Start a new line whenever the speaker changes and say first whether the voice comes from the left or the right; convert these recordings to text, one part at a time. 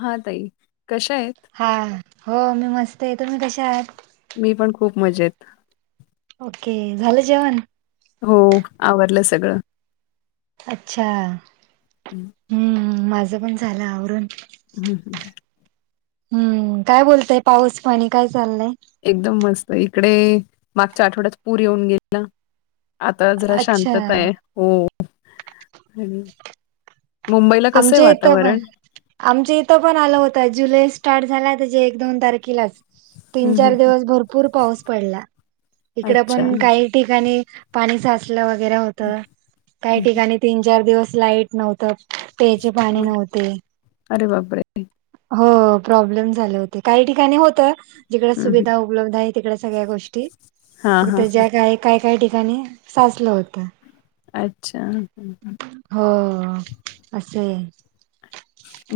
left: हा ताई कशा आहेत?
right: हा हो मी मस्त आहे, तुम्ही कशा आहात?
left: मी पण खूप मजेत.
right: ओके, झालं जेवण?
left: हो आवरलं सगळं.
right: अच्छा!
left: हम्म!
right: हम्म, माझं पण झालं आवरून.
left: हम्म बरं!
right: हम्म काय बोलतय पाऊस पाणी काय चाललंय?
left: एकदम मस्त इकडे मागच्या आठवड्यात पूर येऊन गेल. आता जरा
right: अच्छा
left: शांतता आहे हो. मुंबईला कसं आहे
right: आमच्या इथं पण
left: वातावरण.
right: आमच्या इथं पण आलं होतं जुलै स्टार्ट झाला त्याच्या एक दोन तारखेलाच. तीन
left: हं, हं,
right: चार
left: हं.
right: दिवस भरपूर पाऊस पडला इकड
left: अच्छा.
right: पण
left: हं,
right: काही ठिकाणी पाणी साचलं वगैरे होत काही
left: हं.
right: ठिकाणी तीन चार दिवस लाईट नव्हत, प्यायचे पाणी
left: अ,
right: नव्हते,
left: अरे बापरे!
right: हो प्रॉब्लेम झाले होते. काही ठिकाणी होत जिकड
left: हं, हं.
right: सुविधा उपलब्ध आहे तिकड सगळ्या गोष्टी
left: हां,
right: फक्त
left: हां, हां.
right: ज्या काय काय काय ठिकाणी साचलं होतं.
left: अच्छा हम हम.
right: हो असं.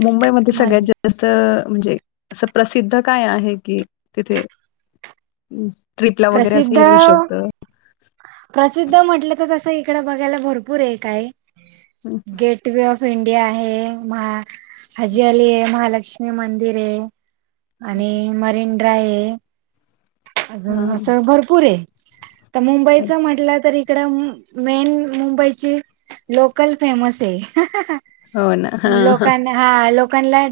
left: मुंबईमध्ये सगळ्या जास्त म्हणजे असं प्रसिद्ध काय आहे की तिथे, ट्रिपला वगैरे असं
right: प्रसिद्ध
left: येऊ शकतं.
right: प्रसिद्ध म्हटलं तर तसं इकड बघायला भरपूर एक काय
left: हं,
right: gate gate way of India आहे, हजी अली आहे, महालक्ष्मी लक्ष मंदिर आहे, आणि मरीनड्राय आहे. अजून
left: हां, हां.
right: असं भरपूर आहे तर मुंबईच म्हटलं त इकडं मेन मुंबईची लोकल फेमस आहे.
left: हो ना.
right: मु
left: हां, हां,
right: लोकांना. हा लोकांना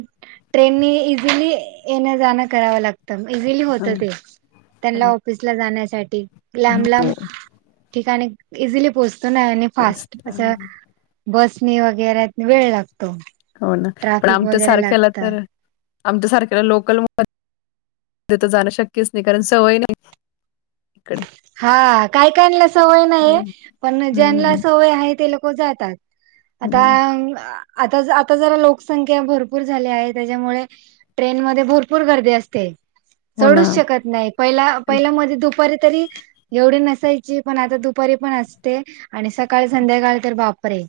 right: ट्रेननी इझिली येण्या जाणं करावं लागतं. म इझिली
left: हां.
right: होतं ते, त्यांना ऑफिसला जाण्यासाठी लांब लांब
left: हो
right: ठिकाणी इझिली पोहोचतो ना आणि फास्ट
left: पोस्ट
right: असं बसने वगैर वेळ लागतो.
left: हो ना पण
right: ट्राफिक
left: आमच्या
right: वगैरे
left: सारख्याला
right: लागत
left: तर आमच्या सारख्याला लोकल तर जाणं शक्यच नाही कारण सवय नाही‌.
right: हा काही काला सवय नाही
left: हम्म,
right: पण ज्यांना सवय आहे ते लोक जातात. आता
left: हम्म.
right: आता आता जरा लोकसंख्या भरपूर झाली आहे त्याच्यामुळे ट्रेन मध्ये भरपूर गर्दी असते
left: हो ना
right: चढूच शकत नाही पहिला पहिला मध्ये दुप तरी एवढी नसायची पण आता दुपारी पण असते. आणि सकाळी संध्याकाळ तर बापरे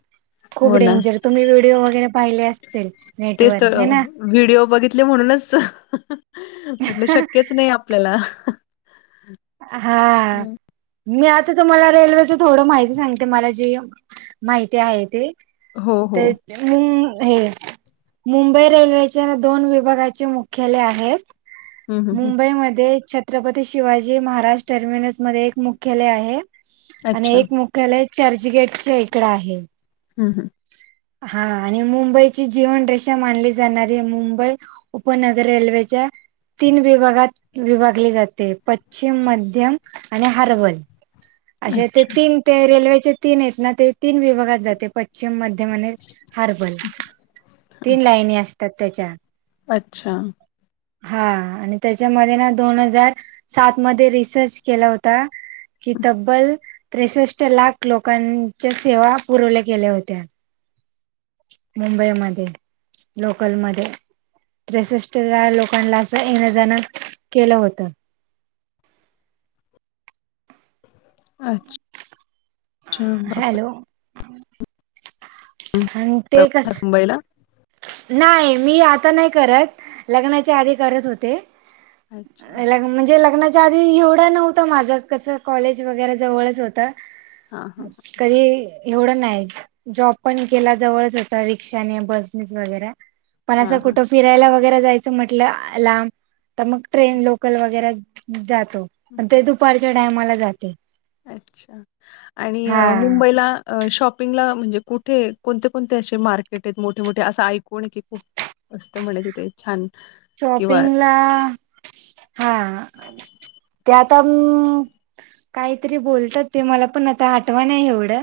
right: खूप
left: हो ना
right: डेंजर तुम्ही व्हिडिओ वगैरे पाहिले अस ल नाही‌
left: तेच तर व्हिडिओ बघितले म्हणूनच म्हटलं शक्यच नाही आप आपल्याला.
right: हा. मी आता तुम्हाला रेल्वेच थोडं माहिती सांगते मला जे माहिती आहे ते,
left: हो हो
right: ते ह्म्म्मु हे मुंबई रेल्वेच्या दोन विभागाचे मुख्यालय आहे.
left: हम्म, हम्म, हम्म.
right: मुंबईमध्ये छत्रपती शिवाजी महाराज टर्मिनसमध्ये एक मुख्यालय आहे. आणि
left: अच्छा
right: एक मुख्यालय चर्चगेटच इकड आहे.
left: हम हम.
right: हा आणि मुंबईची जीवन रे षा मानली जाणारी मुंबई. उपनगर रेल्वेच्या तीन विभागात विभागले जाते पश्चिम मध्यम आणि हर्बल. अशां ते
left: अच्छा
right: तीन, ते रेल्वेचे तीन आहेत ना, ते तीन विभागात जाते पश्चिम मध्ये टेमने हार्बल, तीन लाईनी असतात त्याच्या
left: अच्छा!
right: हा, आणि त्याच्यामध्ये ना दोन हजार सात मध्ये रिसर्च केला होता. की तब्बल त्रेसष्ट लाख लोकांच्या सेवा पुरवल्या, गेल्या होत्या. मुंबईमध्ये, लोकलमध्ये त्रेसष्ट ला लोक पनला असं येण्यांजणं केलं होतं.
left: अच्छ, अच्छा! बापरे!
right: हॅलो
left: हम्म.
right: आणि ते कस
left: प्रवास मुंबईला
right: नाही मी आता नाही करत, लग्नाच्या आधी करत होते.
left: अच्छा
right: लग्न म्हणजे लग्ना च्याआधी एवढं नव्हतं माझं, कसं कॉलेज वगैरे जवळच होत.
left: हा हा हा
right: कधी एवढं नाही जॉब पण, केला जवळच होता, रिक्षाने बस [inaudible] इज वगैरेये, पण अस
left: हा हा.
right: कुठं फिरायला वगैरे जायचं म्हटलं लांब, तर मग ट्रेन लोकल वगैरे जातो. ते दुपारच्या टायमाला जाते.
left: अच्छा! आणि
right: हा
left: मुंबईला अ शॉपिंगला म्हणजे कुठे कोणते, कोणते, असे मार्केट आहेत, मोठे मोठे असं ऐकून की खूप असतं म्हण तिथे छान किंवा
right: शॉपिंगला हा, ते आताम्म काहीतरी बोलतात ते मला, पण आता अटवाना नाही एवढं,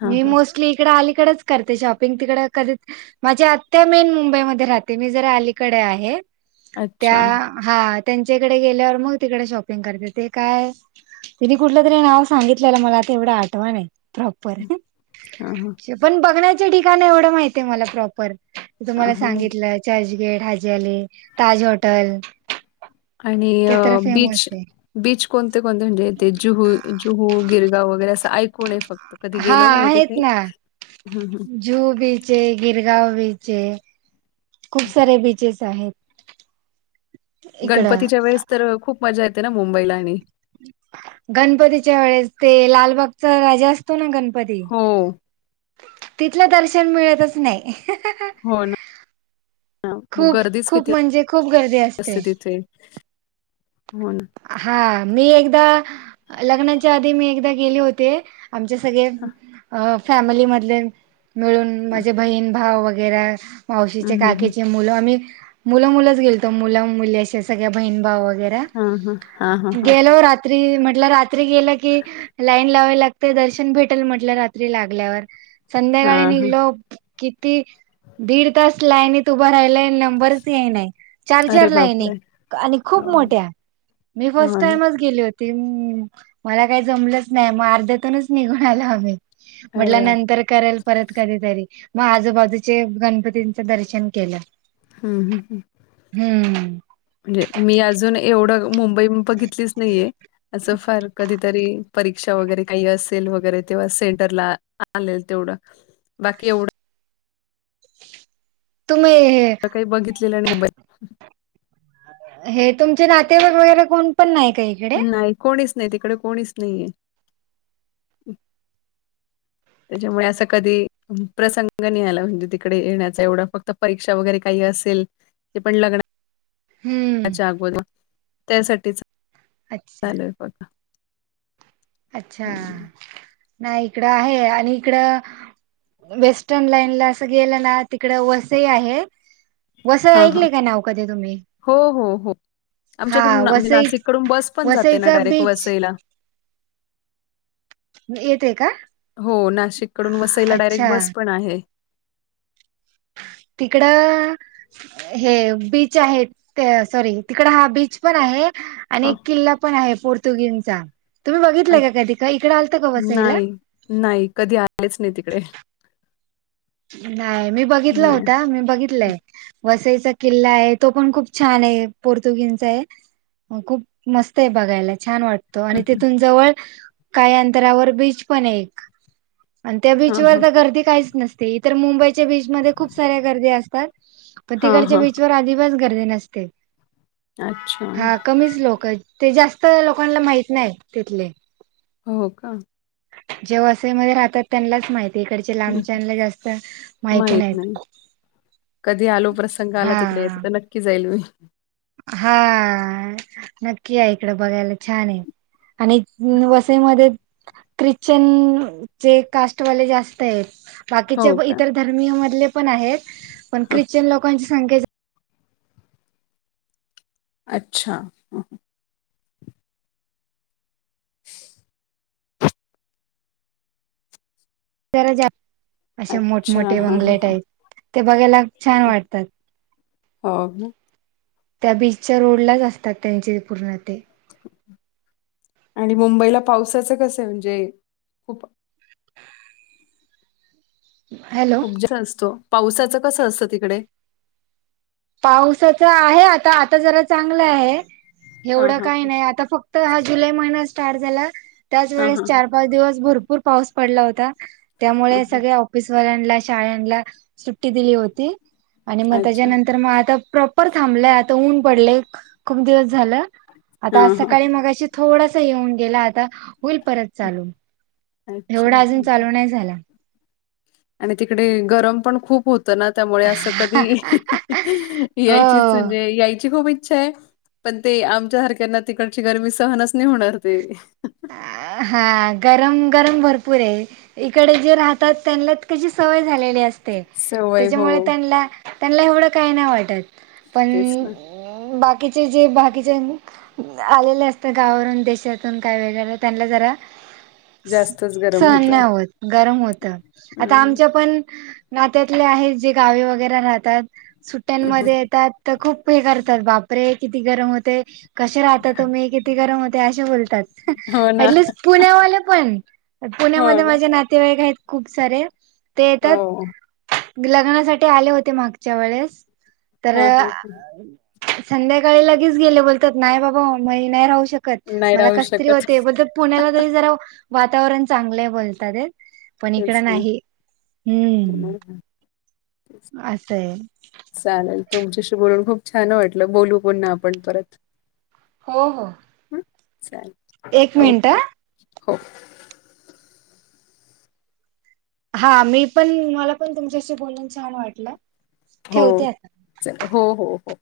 left: हां,
right: मी
left: हां.
right: मो ती इकडअलीकडंच करते शॉपिंग, तिकडं कधी माझी आत्या मेन मुंबईमध्ये राहते, मी जरा, अलीकडे आहे, त्या
left: अच्छा.
right: हा, त्यांच्याकडे गेल्यावर, मग तिकडे शॉपिंग करते, ते काय तिने कुठलं तरी नाव सांगितलेलं मला, ते एवढं आठवाणय. प्रॉपर,
left: हां, हां.
right: पण बघण्याचे ठिकाण, एवढं माहती आहे मला प्रॉपर.
left: हां,
right: तुम्हाला
left: हां.
right: सांगितलं चर्चगेट, हाजी अली, ताज हॉटल.
left: आणि बीच, बीच कोणते कोणते म्हणजे, ते जुहू जुहू, गिरगाव वगैरे असं, ऐकून ये फक्त, कधी
right: हा
left: गेलो नाहीे तिथे, हम हम.
right: जुह बीच ये, गिरगाव बीच ये, खूप सारे बीचेस आहेत. इकडं
left: गणपतीच्या वेळेस तर खूप मजा येते, ना मुंबईला आणि
right: गणपतीच्या वेळेस, ते लालबागचा राजा असतो ना, गणपती.
left: हो.
right: तिथलं दर्शन मिळतच नाही.
left: हो ना
right: अ [inaudible]
left: मग
right: खूप
left: गर्दीच
right: खूप
left: किती
right: म्हणजे, खूप गर्दी असते.
left: हो ना.
right: हा, मी एकदा, लग्नाच्या आधी मी एकदा गेले होते. आमचे सगळे अ फॅमिली मधले मिळून,
left: हां.
right: माझे बहीण भाव वगैरा,
left: हं,
right: मावशीचे का
left: हं, हं.
right: मुलं आम्ही, मुलं मुलं गेलतो, मुल-मुली अशे सगळ्या बहीण भाव वगैरे
left: हां, हां. हां, हां, हां.
right: गेलो रात्री, म्हटल रात्री गेल की, लाईन लावाला ते दर्शन भेटेल म्हटलं रात्री लागल्यावर, संध्याकाळी
left: हां, हां.
right: निघलो किती दीड तास लाईनीत उभं राहिलय नंबरच येईनाय चार,
left: अरे
right: चार लाईन
left: बापरे!
right: आहे आणि खूप
left: हो,
right: मोठ्या मी फर्स्ट
left: हो ना.
right: टाइमच गेले होते ते मला काही जमलंच नाही मग अर्ध्यातूनच निघून आलो आम्ही म्हटल
left: अरे बाप!
right: नंतर करेल परत कधीतरी मग आजूबाजूचे गणपतीचे दर्शन केलाय
left: ह, ह म्हणजे मी अजून एवढं मुंबई मी बघितलीच नाहीये असं फार कधी तरी परीक्षा वगैरे काही असेल वगैरे तेव्हा सेंटरला आलेल तेवढं बाकी एवढ
right: तुम्ही हे
left: हे बघितलेलं आणि मुंबई
right: हे तुमचे नातेवाईक वगैरे कोण पण नाही काही
left: नाही कोणीच नाही तिकडे कोणीच नाहीये त्याच्यामुळे असं कधी प्रसंग नाही आला म्हणजे तिकडे येण्याचा एवढा फक्त परीक्षा वगैरे काही असेल ते पण लग्न
right: हम्म
left: च्या अगोदर त्यासाठीच
right: अच्छा
left: चालूय बघा
right: अच्छा
left: हं.
right: नाही इकडं आहे आणि इकडं वेस्टर्न लाईन ला असं गेलं ना तिकड वसई आहे वसई
left: हां, हां.
right: ऐकले काय नाव कधी तुम्ही?
left: हो, हो, हो.
right: हा
left: आमच्याकडून ना म्हणजे
right: वसई,
left: नाशिककडून बस पण जाते ना
right: वसईचा
left: डायरेक्ट
right: बीच
left: वसईला.
right: येते का
left: हो नाशिक कडून वसईला डायरेक्ट
right: अच्छा
left: बस पण आहे
right: तिकडं हे बीच आहे ते सॉरी तिकड हा बीच पण आहे आणि
left: हां,
right: एक किल्ला पण आहे पोर्तुगीजचा तुम्ही
left: अ,
right: बघितला का काय इकडें आलतं का वसाईला
left: नाही, नाही कधी आलेच नाही तिकडे
right: नाही मी बघितला
left: नाही.
right: होता मी बघितलंय वसईचा किल्ला आहे तो पण खूप छान आहे पोर्तुगीजचा आहे हो खूप मस्त आहे बघायला छान वाट आणि तेिथून जवळ काही अंतरावर बीच पण आहे एक आणि त्या
left: हां,
right: बीचवर
left: हां.
right: तर गर्दी काहीच नसते तर मुंबईच्या बीच मध्ये खूप साऱ्या गर्दी असतात पण
left: हां,
right: तिकडच्या
left: हां.
right: बीच वर अजिबात गर्दी नसते
left: अच्छा.
right: हा कमीच लोक आहेत ते जास्त लोकांना माहत नाहीत तिथले
left: हो का
right: जे वसईमध्ये राहतात त्यांनाच माहिती इकडच्या लांबच्याना जास्त माहिती
left: माहित
right: नाहीत
left: नाही कधी आलो प्रसंग आला
right: हा
left: तिकडे येत तर नक्की जाईल मी
right: हा नक्की या इकड बघायला छान आहे आणि वसईमध्ये ख्रिश्चन चे कास्टवाले जास्त आहेत बाकीच्या
left: हो का?
right: इतर धर्मी मधले पण आहेत पण
left: हां.
right: ख्रिश्चन लोकांची संख्या जा
left: अच्छा [inaudible]
right: जरा जा असे
left: अच्छा.
right: मोठमोठे
left: हां, हां,
right: बंगले
left: हां.
right: टाईप ते बघायला छान वाटतात
left: हो ना
right: त्या बीचच्या रोडलाच असतात त्यांचे पूर्ण ते
left: आणि मुंबईला पावसाचं कस आहे म्हणजे खूप
right: हॅलो
left: खूप जास्त असतो पावसाचं कसं असतं तिकडे?
right: पावसाचं आहे आता आता जरा चांगलं आहे
left: हां,
right: एवढं
left: हां.
right: काही नाही आता फक्त हा जुलै महिना स्टार्ट झाला
left: हां,
right: त्याचवेळेस
left: हां.
right: चार पाच दिवस भरपूर पाऊस पडला होता.
left: हां,
right: त्यामुळे
left: हां.
right: सगळे ऑफिसवाल्यांना शाळांना सुट्टी दिली होती आणि मग
left: अच्छा.
right: त्याच्यानंतर तर मग आता प्रॉपर थांबलंय आता ऊन पडलेय. खूप दिवस झालं आता आज
left: हां, हां.
right: सकाळी मगाशी थोडासा येऊन गेला आता होईल परत. चालू
left: अच्छा
right: एवढा अजून
left: हां.
right: चालू नाही झाला.
left: आणि तिकडे गरम पण खूप होत होत ना त्यामुळे असं कधी यायचीच
right: हो
left: म्हणजे यायची खूप इच्छा आहे पण ते आमच्या सारख्यांना तिकडची गरमी सहनच नाही होणार ती
right: अ हा गरम गरम भरपूर हे. इकडे जे राहतात त्यांना कशी सवय झालेली अस ते
left: सवय हो,
right: त्याच्यामुळे त्यांनला त्यान्ला एवढं काही नाही वाटतं
left: तेच ना.
right: पण बाकीचे जे बाकीचे आलेले असत गावावरून देशातून काय वेळेला त्यांना जरा
left: जास्तच गरम
right: सहन नाही होतं गरम होतं आता
left: हं,
right: आमच्या पण नात्यातले आहेत. जे गावी वगैरे राहतात.
left: हं.
right: सुट्ट्यांमध्ये येतात. तर खूप हे करतात बापरे किती गरम होते. कशे राहता तुम्ही किती गरम होते असे बोलतात.
left: हो ना,
right: ऍटलिस्ट पुण्यावाले पण
left: हो
right: पुण्यामध्ये
left: ना.
right: माझ्या नातेवाईक आहेतं खूप सारे ते
left: हो.
right: येतातं लग्नासाठी आले होते मागच्या वेळेस तर
left: हां, हां, हां.
right: संध्याकाळी लगेच गेले. बोलतात नाही बाबा मी नाही राहू शकतं
left: नाही
right: मला
left: राहू
right: कसतरी
left: शकत.
right: होते बोल तात पुण्याला तरी जरा वातावरण चांगलं आहे बोलतात ते पण
left: तेच
right: इकडं
left: ना.
right: नाही
left: हो
right: हम्म,
left: ना. तेच.
right: असं आहे.
left: चालेल तुमच्याशी बोलून खूप छान वाटलं बोलू पुन्हा आपण परत.
right: हो हो.
left: ह चालेल
right: एक मिनिट
left: ओके हो.
right: हा मी पण मला पण तुमच्याशी बोलून छान वाटलं.
left: हो
right: ठेवते आता
left: हो हो हो चल